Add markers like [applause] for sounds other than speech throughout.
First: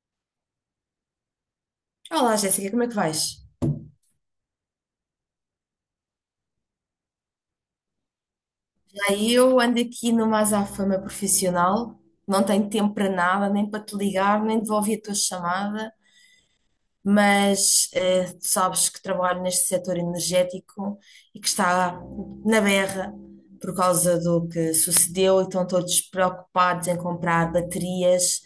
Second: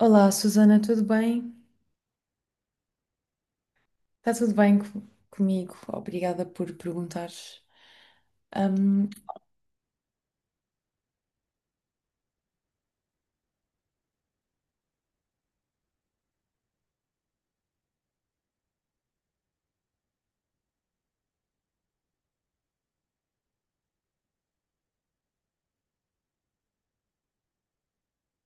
Olá, Susana, tudo bem? Olá, Jéssica, como é que vais? Está tudo bem comigo? Obrigada por perguntares. Ahm, Já eu ando aqui numa azáfama profissional, não tenho tempo para nada, nem para te ligar, nem devolver a tua chamada. Mas tu sabes que trabalho neste setor energético e que está na berra por causa do que sucedeu e estão todos preocupados em comprar baterias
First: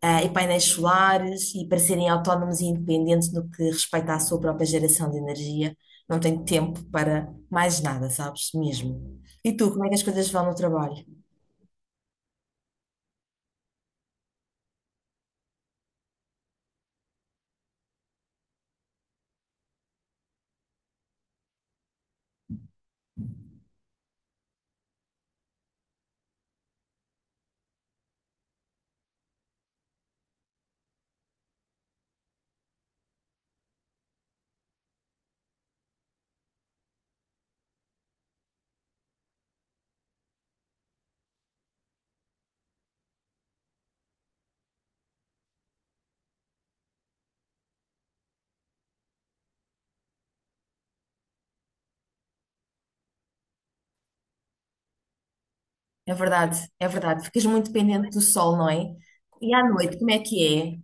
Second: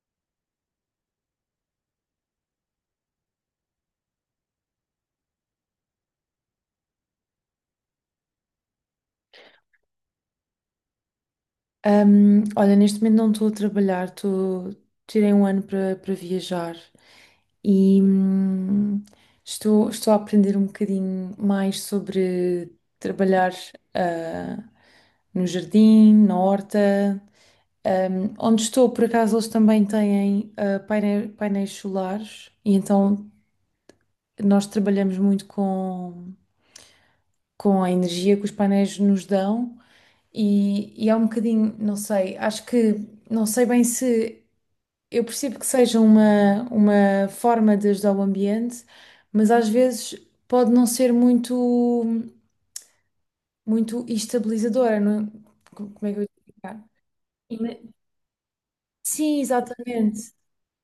e painéis solares e para serem autónomos e independentes no que respeita à sua própria geração de energia. Não tenho tempo para mais nada, sabes? Mesmo. E tu, como é que as coisas vão no trabalho? Olha, neste momento não estou a trabalhar, tirei um ano para viajar e estou a aprender um bocadinho mais sobre trabalhar ah, no jardim, na horta. Onde estou, por acaso, eles também têm painéis solares, e então nós trabalhamos muito com a energia que os painéis nos dão. E e, é um bocadinho, não sei, acho que não sei bem se eu percebo que seja uma forma de ajudar o ambiente, mas às vezes pode não ser muito estabilizadora, é? Como é É que eu ia verdade, é explicar? verdade. Ficas muito Ima- dependente do sol, não é? Sim, E à noite, como é exatamente. que é?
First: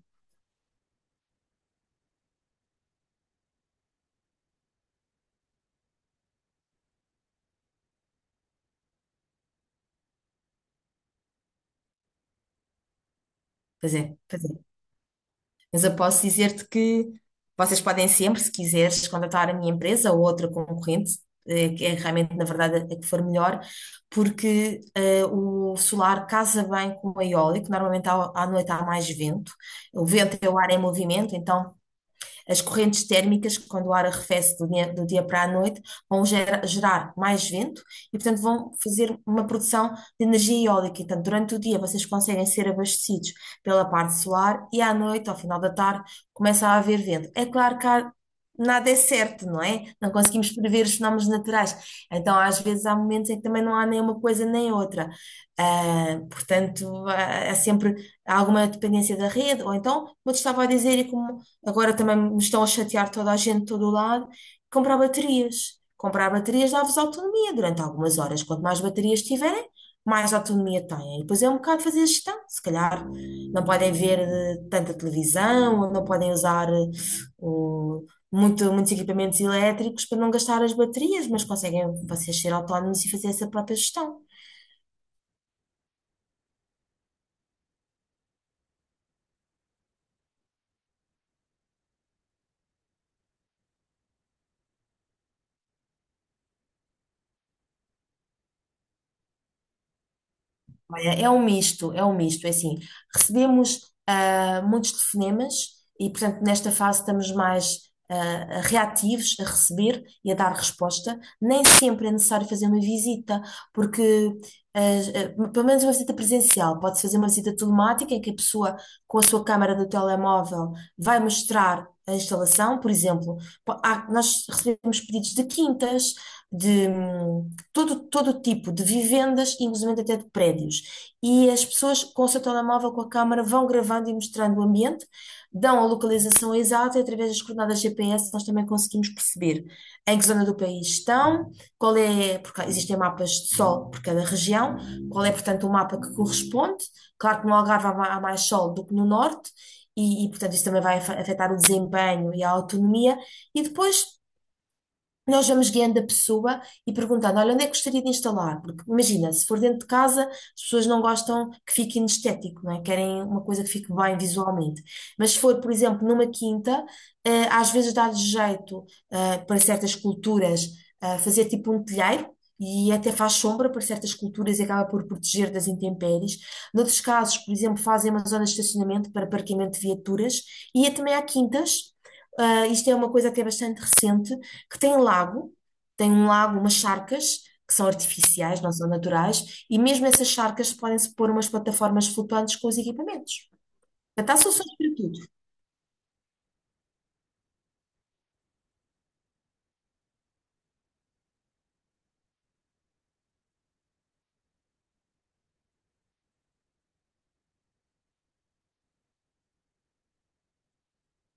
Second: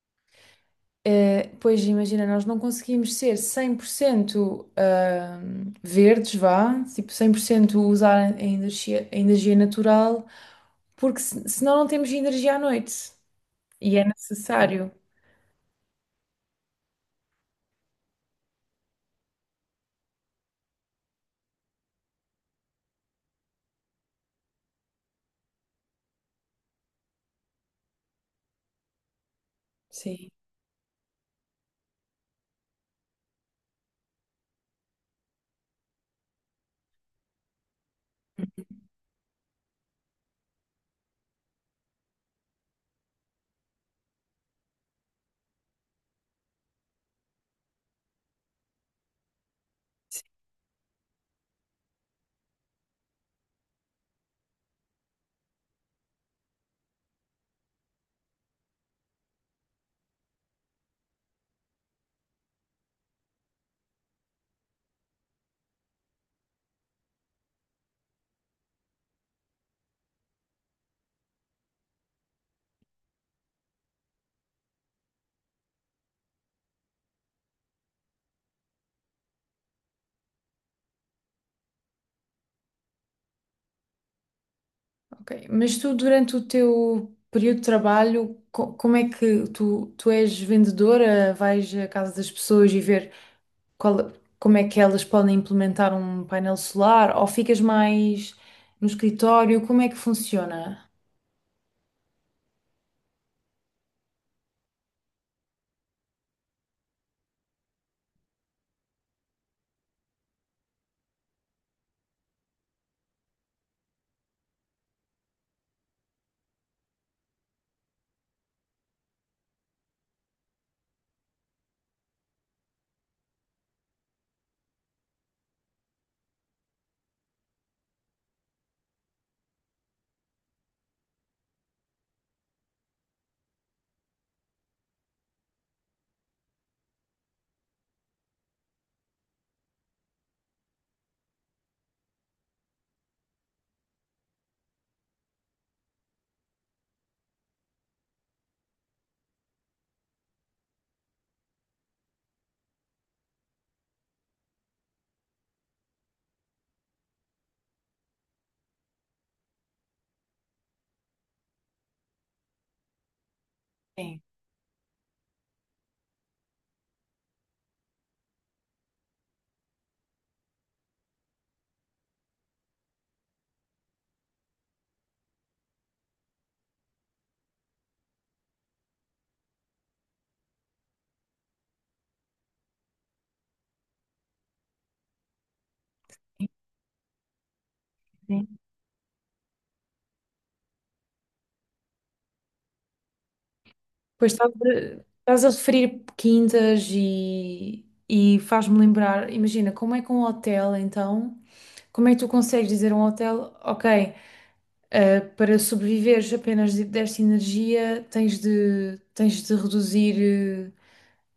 Eh, pois imagina, nós não conseguimos ser 100% verdes, vá, tipo 100% usar a energia natural, porque senão não temos energia à noite Pois e é, é pois é. necessário. Mas eu posso dizer-te que vocês podem sempre, se quiseres, contratar a minha empresa ou outra concorrente, que é realmente, na verdade, a que for melhor, porque o solar casa bem com o eólico, normalmente à noite há mais vento, o Sim, vento é o ar em movimento, então as correntes térmicas, quando o ar arrefece do dia para a noite, vão gerar mais vento e, portanto, vão fazer uma produção de energia eólica. Então, durante o dia, vocês conseguem ser abastecidos pela parte solar e à noite, ao final da tarde, começa a haver vento. É claro que há nada é certo, não é? Não conseguimos prever os fenómenos naturais. Então, às vezes, há momentos em que também não há nem uma coisa nem outra. Portanto, há sempre alguma dependência da rede, ou então, como eu te estava a dizer, e como agora também me estão a chatear toda a gente, todo o lado. Comprar baterias. Comprar baterias dá-vos autonomia durante algumas horas. Quanto mais baterias tiverem, mais autonomia têm. E depois é um bocado fazer gestão. Se calhar não podem ver tanta televisão, ou não podem usar o- muitos equipamentos elétricos para não gastar as baterias, mas conseguem vocês ser autónomos e fazer essa própria gestão. ok. Mas tu, durante o teu período de trabalho, como é que tu és vendedora? Vais à casa das pessoas e ver qual- como é que elas podem implementar um painel solar? Ou ficas mais no escritório? Como é que funciona? Olha, é um misto, é um misto. É assim, recebemos muitos telefonemas e, portanto, nesta fase estamos mais reativos a receber e a dar resposta. Nem sempre é necessário fazer uma visita, porque, ah, pelo menos uma visita presencial, pode-se fazer uma visita telemática em que a pessoa, com a sua câmara do telemóvel, vai mostrar a instalação. Por exemplo, nós recebemos pedidos de quintas, todo tipo de vivendas, inclusive até de prédios. E as pessoas com o seu telemóvel, com a câmara, vão gravando e mostrando o ambiente, dão a localização exata e através das coordenadas GPS nós também conseguimos perceber em que zona do país estão, qual é, porque existem mapas de sol por cada região, qual é, portanto, o mapa que corresponde. Claro que no Algarve há mais sol do que no norte, e, portanto isso também vai afetar o desempenho e a autonomia. E depois nós vamos guiando a pessoa e perguntando: olha, onde é que gostaria de instalar? Porque imagina, se for dentro de casa, as pessoas não gostam que fique inestético, não é? Querem uma coisa que fique bem Sim. visualmente. Mas se for, por exemplo, numa quinta, às vezes dá-lhes jeito, para certas culturas, fazer tipo um telheiro. E até faz sombra para certas culturas e acaba por proteger das intempéries. Noutros casos, por exemplo, fazem uma zona de estacionamento para parqueamento de viaturas. E também há quintas, isto é uma coisa que é bastante recente, que tem um lago, umas charcas, que são Sim. artificiais, não são naturais, e mesmo essas charcas podem-se pôr umas plataformas flutuantes com os equipamentos. Pois Portanto, há soluções para tudo. estás a referir quintas e faz-me lembrar, imagina, como é que um hotel, então, como é que tu consegues dizer a um hotel, ok, eh, para sobreviveres apenas desta energia, tens de reduzir eh,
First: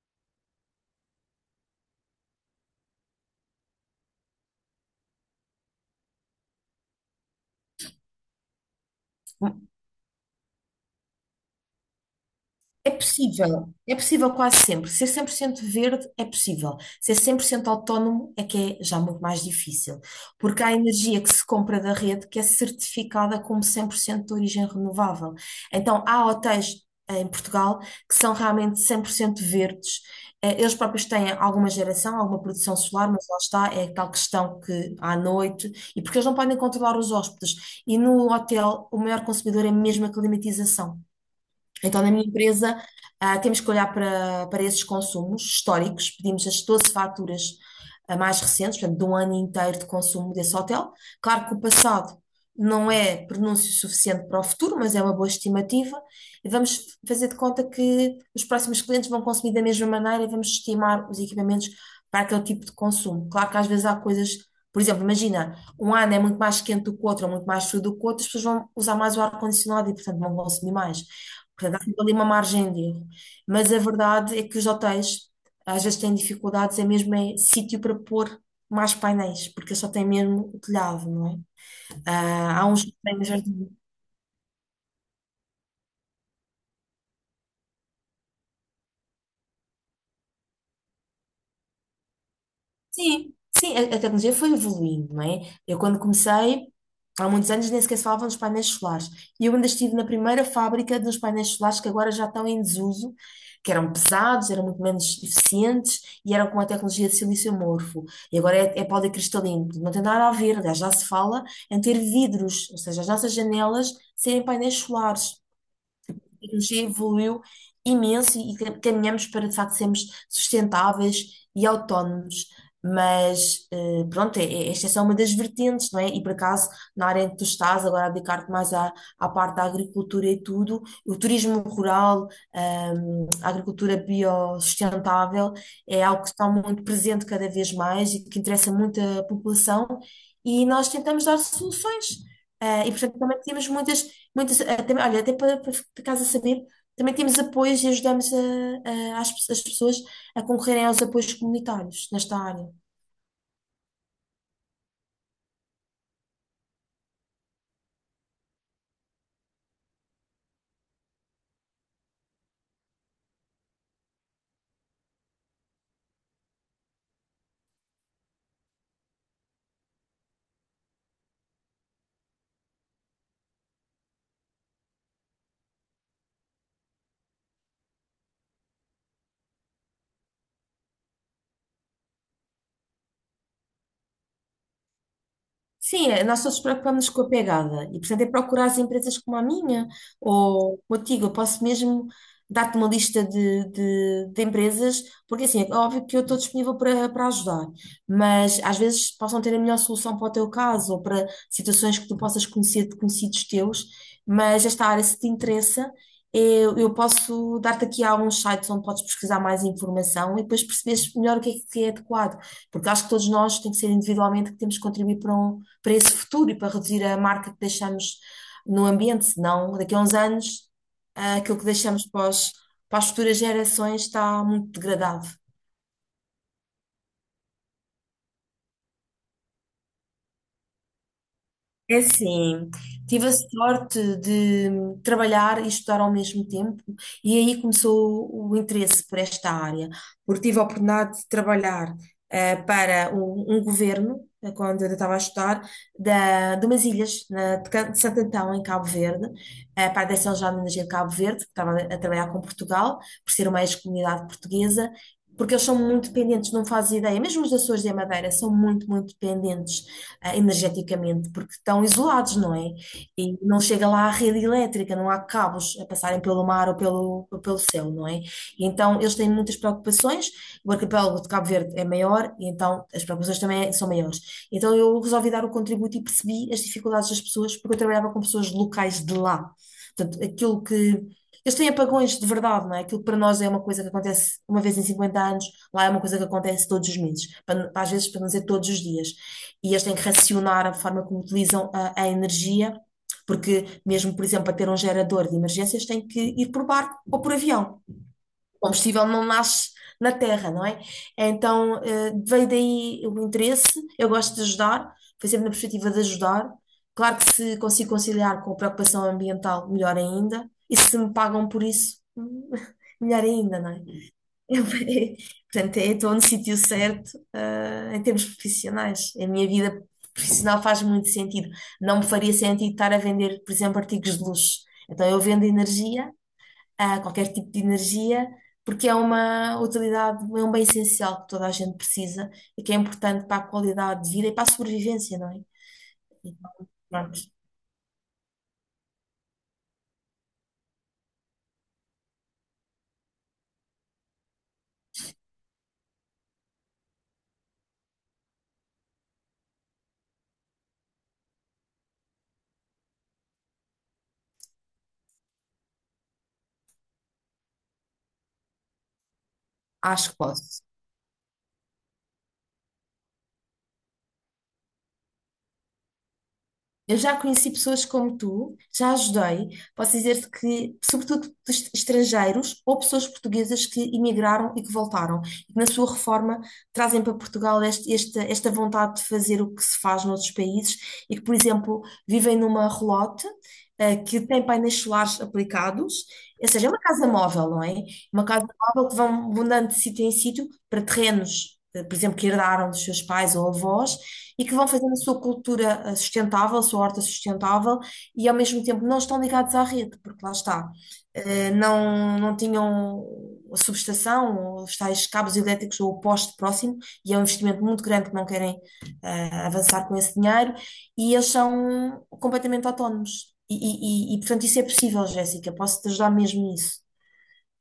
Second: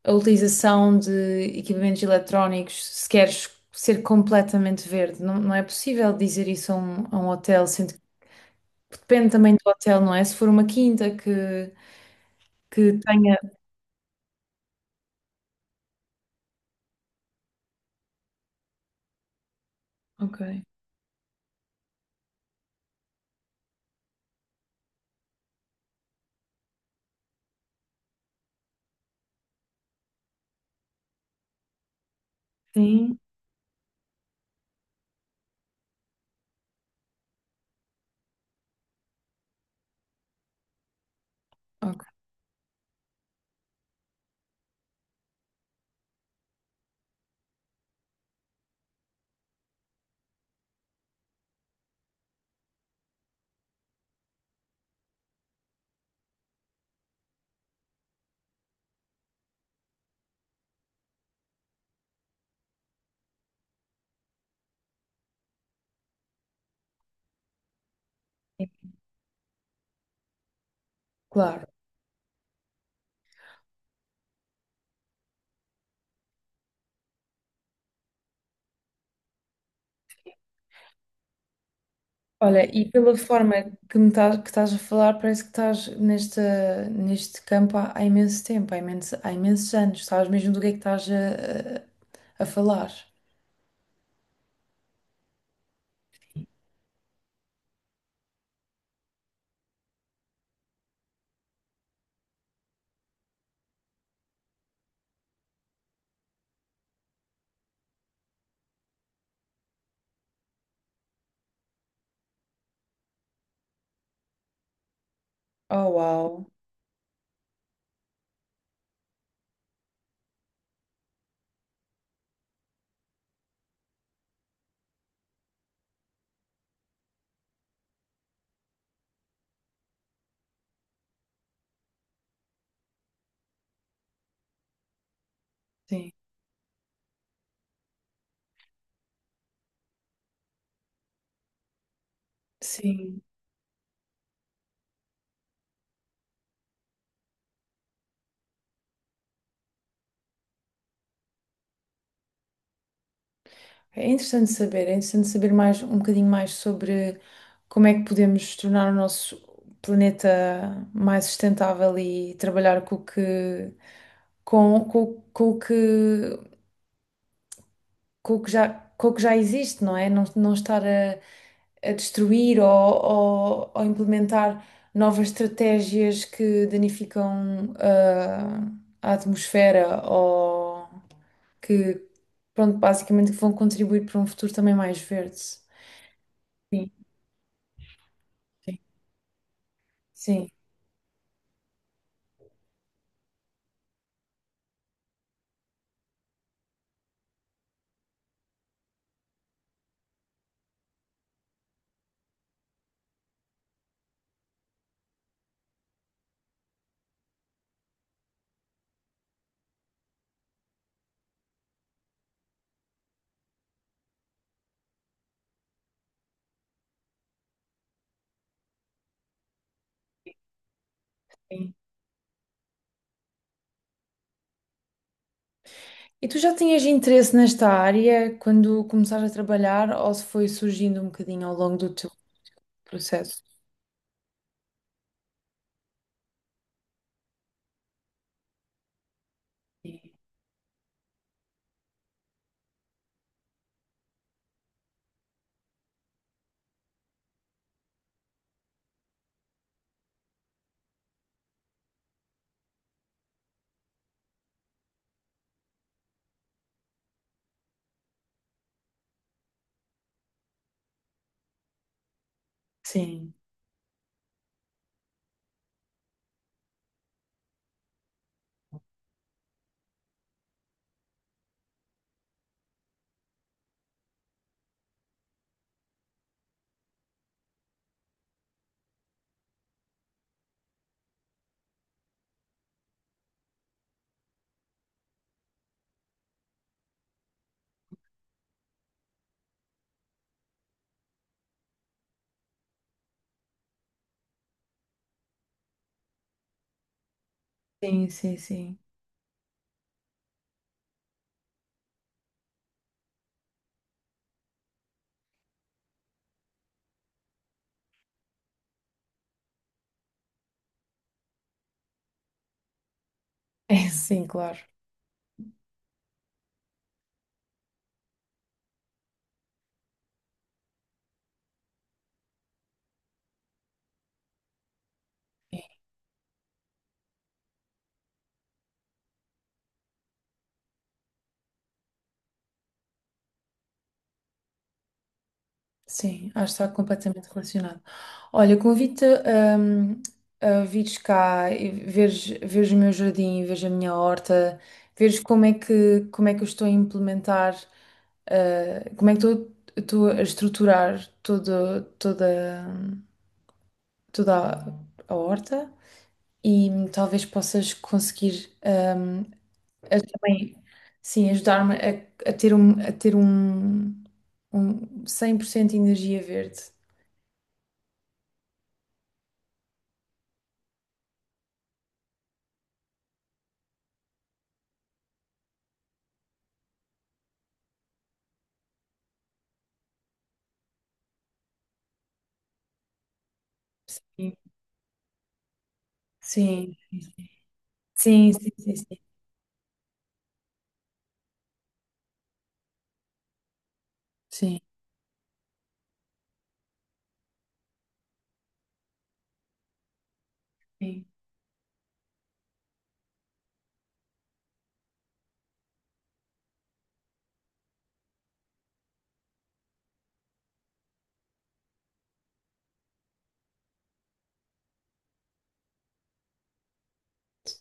a utilização de equipamentos eletrónicos se queres ser completamente verde. Não, não é possível dizer isso a a um hotel, sendo que depende também do hotel, não é? Se for uma quinta que tenha. É possível quase sempre. Ser 100% verde é possível. Ser 100% autónomo é que é já muito mais difícil, Ok. porque há energia que se compra da rede que é certificada como 100% de origem renovável. Então, há hotéis em Portugal que são realmente 100% verdes. Eles próprios têm alguma geração, alguma produção solar, Sim, mas lá está, é tal questão que à noite, e porque eles não podem controlar os hóspedes. E no hotel, o maior consumidor é mesmo a climatização. Então, ok. na minha empresa, temos que olhar para esses consumos históricos, pedimos as 12 faturas mais recentes, portanto, de um ano inteiro de consumo desse hotel. Claro que o passado não é pronúncio suficiente para o futuro, mas é uma boa estimativa. E vamos fazer de conta que os próximos clientes vão consumir da mesma maneira e vamos estimar os equipamentos para aquele tipo de consumo. Claro que às vezes há coisas, por exemplo, imagina um ano é muito mais quente do que o outro, ou muito mais frio do que o outro, as pessoas vão usar mais o ar-condicionado e, portanto, vão consumir mais. Claro. Portanto, há sempre ali uma margem de erro. Mas a verdade é que os hotéis, às vezes, têm dificuldades, é mesmo em sítio para pôr mais painéis, porque só tem mesmo o telhado, não é? Ah, Olha, há e uns que pela têm forma jardim. que que estás a falar, parece que estás nesta, neste campo há, há imenso tempo, há imenso, há imensos anos. Sabes mesmo do que é que a falar. Sim, sim, a tecnologia foi evoluindo, não é? Eu quando comecei, há muitos anos, nem sequer se falava dos painéis solares. E eu ainda estive na primeira fábrica dos painéis solares que agora já estão em desuso, que eram pesados, eram muito menos eficientes e eram com a tecnologia de silício amorfo. E agora é, policristalino, portanto, não tem nada a ver, aliás, já se fala em ter vidros, ou seja, as nossas janelas serem painéis solares. Oh, uau. Tecnologia evoluiu imenso e caminhamos para, de facto, sermos sustentáveis e autónomos. Mas, pronto, esta é só uma das vertentes, não é? E, por acaso, na área em que tu estás, agora a dedicar-te mais à parte da agricultura e tudo, o turismo rural, a agricultura biossustentável, é Sim, algo que está muito presente cada vez mais e que interessa muito a população, e nós tentamos dar soluções. E, portanto, sim. também temos muitas. Muitas, até, olha, até para ficares saber, também temos apoios e ajudamos as pessoas a concorrerem aos apoios comunitários nesta área. É interessante saber mais, um bocadinho mais sobre como é que podemos tornar o nosso planeta mais sustentável e trabalhar com o que, com o que com o que com o que já existe, não é? Não, não estar a destruir ou implementar novas estratégias que danificam ah, a atmosfera ou que, pronto, basicamente que vão contribuir para um futuro também mais verde. Sim, é, nós todos Sim, preocupamos com a pegada e, portanto, é procurar as sim, empresas como a minha sim. ou contigo. Eu posso mesmo dar-te uma lista de empresas, porque assim, é óbvio que eu estou disponível para ajudar, mas às vezes possam ter a melhor solução para o teu caso ou para situações que tu possas conhecer de conhecidos teus. Mas esta área, se te interessa, eu posso dar-te aqui alguns sites onde podes pesquisar mais informação e depois perceberes melhor o que é adequado, porque acho que todos nós tem que ser individualmente que temos que contribuir para para esse futuro e para reduzir a marca que deixamos no ambiente, senão daqui a uns anos, aquilo que Sim. deixamos para as futuras gerações está muito degradado. E tu já tinhas interesse nesta área quando começaste a trabalhar ou se foi surgindo um bocadinho ao longo do É teu assim, tive a processo? sorte de trabalhar e estudar ao mesmo tempo, e aí começou o interesse por esta área, Sim, porque tive a oportunidade de trabalhar para um governo, quando eu estava a estudar, de umas ilhas, de Santo Antão, em Cabo Verde, para a Direção Geral de Energia de Cabo Verde, que estava a trabalhar com Portugal, por ser uma ex-comunidade portuguesa. Porque eles são muito dependentes, não fazes ideia, mesmo os Açores e a Madeira são muito, muito dependentes energeticamente, porque estão isolados, não é? sim, E não chega lá a rede elétrica, não há cabos a passarem pelo mar ou pelo céu, não é? E então eles têm muitas preocupações, o arquipélago de Cabo Verde é maior, e então as preocupações também são maiores. Então eu resolvi dar o contributo e percebi as dificuldades das pessoas, porque eu trabalhava com pessoas locais de lá. Portanto, aquilo que eles têm apagões de verdade, não é? Aquilo que para nós é uma coisa que acontece uma vez em 50 anos, lá é uma coisa que acontece todos os meses, às vezes, para não dizer todos os dias. E eles têm que racionar a forma como utilizam a energia, porque mesmo, por exemplo, para ter um gerador de emergências, têm que ir por barco ou por avião. sim, sim. O Sim. combustível não nasce na terra, não é? Então, veio daí o interesse. Eu gosto de ajudar, foi sempre na perspectiva de ajudar. Claro que se consigo conciliar com a preocupação ambiental, melhor ainda. E se me pagam por isso, [laughs] melhor ainda, [laughs] não é? É, sim, claro. Eu- [laughs] portanto, eu estou no sítio certo, em termos profissionais. A minha vida profissional faz muito sentido. Não me faria sentido estar a vender, por exemplo, artigos de luxo. Então, eu vendo É, energia, a qualquer tipo de energia, porque é uma utilidade, é um bem essencial que toda a gente precisa e que é importante para a qualidade de vida e para a sobrevivência, não é? sim, Então, acho que está pronto, completamente relacionado. Olha, convido-te hum, a vires cá e veres o meu jardim, veres a minha horta, veres como é que eu estou a implementar, eh, como é que estou, estou a estruturar toda a horta e talvez possas conseguir hum, acho que Bem, posso. sim, ajudar-me a ter a ter um, um 100% de energia verde. Eu já conheci pessoas como tu, já ajudei. Posso dizer-te que, sobretudo dos estrangeiros ou pessoas portuguesas que emigraram e que voltaram, e que na sua reforma trazem para Portugal esta vontade de fazer o que se faz noutros países e que, por exemplo, vivem numa relote, que Sim, tem painéis solares aplicados, ou seja, é sim, uma casa móvel, não é? Uma sim, casa sim, sim, móvel que sim, vão mudando de sítio em sítio para terrenos, por exemplo, que herdaram dos seus pais ou avós e que sim, vão fazendo a sua cultura sustentável, a sua horta sustentável e ao mesmo tempo não estão ligados à rede, porque lá está, sim. Não, não tinham a subestação, ou os tais cabos elétricos ou o poste próximo, e é um investimento muito grande que não querem avançar com esse dinheiro, e eles são completamente autónomos. E, portanto, isso é possível, Jéssica, posso te ajudar mesmo nisso.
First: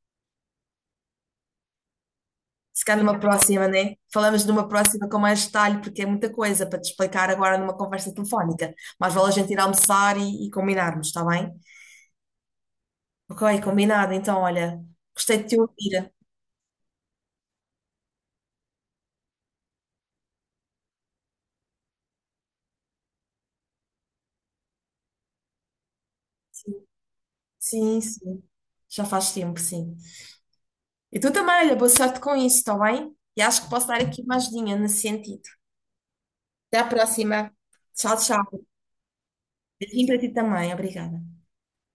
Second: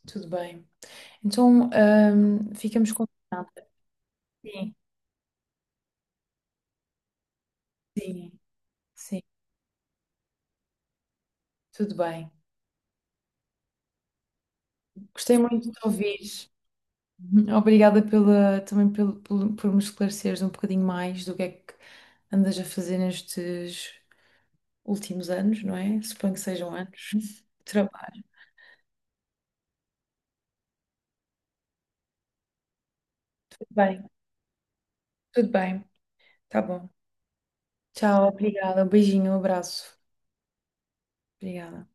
Tudo bem. Então, Se ficamos calhar numa combinados. próxima, né? Falamos numa Sim, próxima com mais detalhe, porque é muita coisa para te explicar agora numa conversa sim, telefónica. Mas sim, vale a gente ir almoçar e combinarmos, está bem? tudo bem. Ok, combinado. Então, olha, Gostei gostei de te muito de te ouvir. ouvir. Uhum. Obrigada pela, também pelo, por me esclareceres um bocadinho mais do que é que andas a fazer nestes últimos anos, não é? Suponho que sejam Sim, anos de sim. trabalho. Sim. Já faz tempo, sim. E tu também, olha, boa sorte com isso, está bem? E acho que posso dar Bem. aqui uma ajudinha nesse sentido. Tudo bem, tá Até à bom. próxima. Tchau, Tchau, tchau. obrigada. Um beijinho, um abraço. Beijinho para ti também. Obrigada. Obrigada.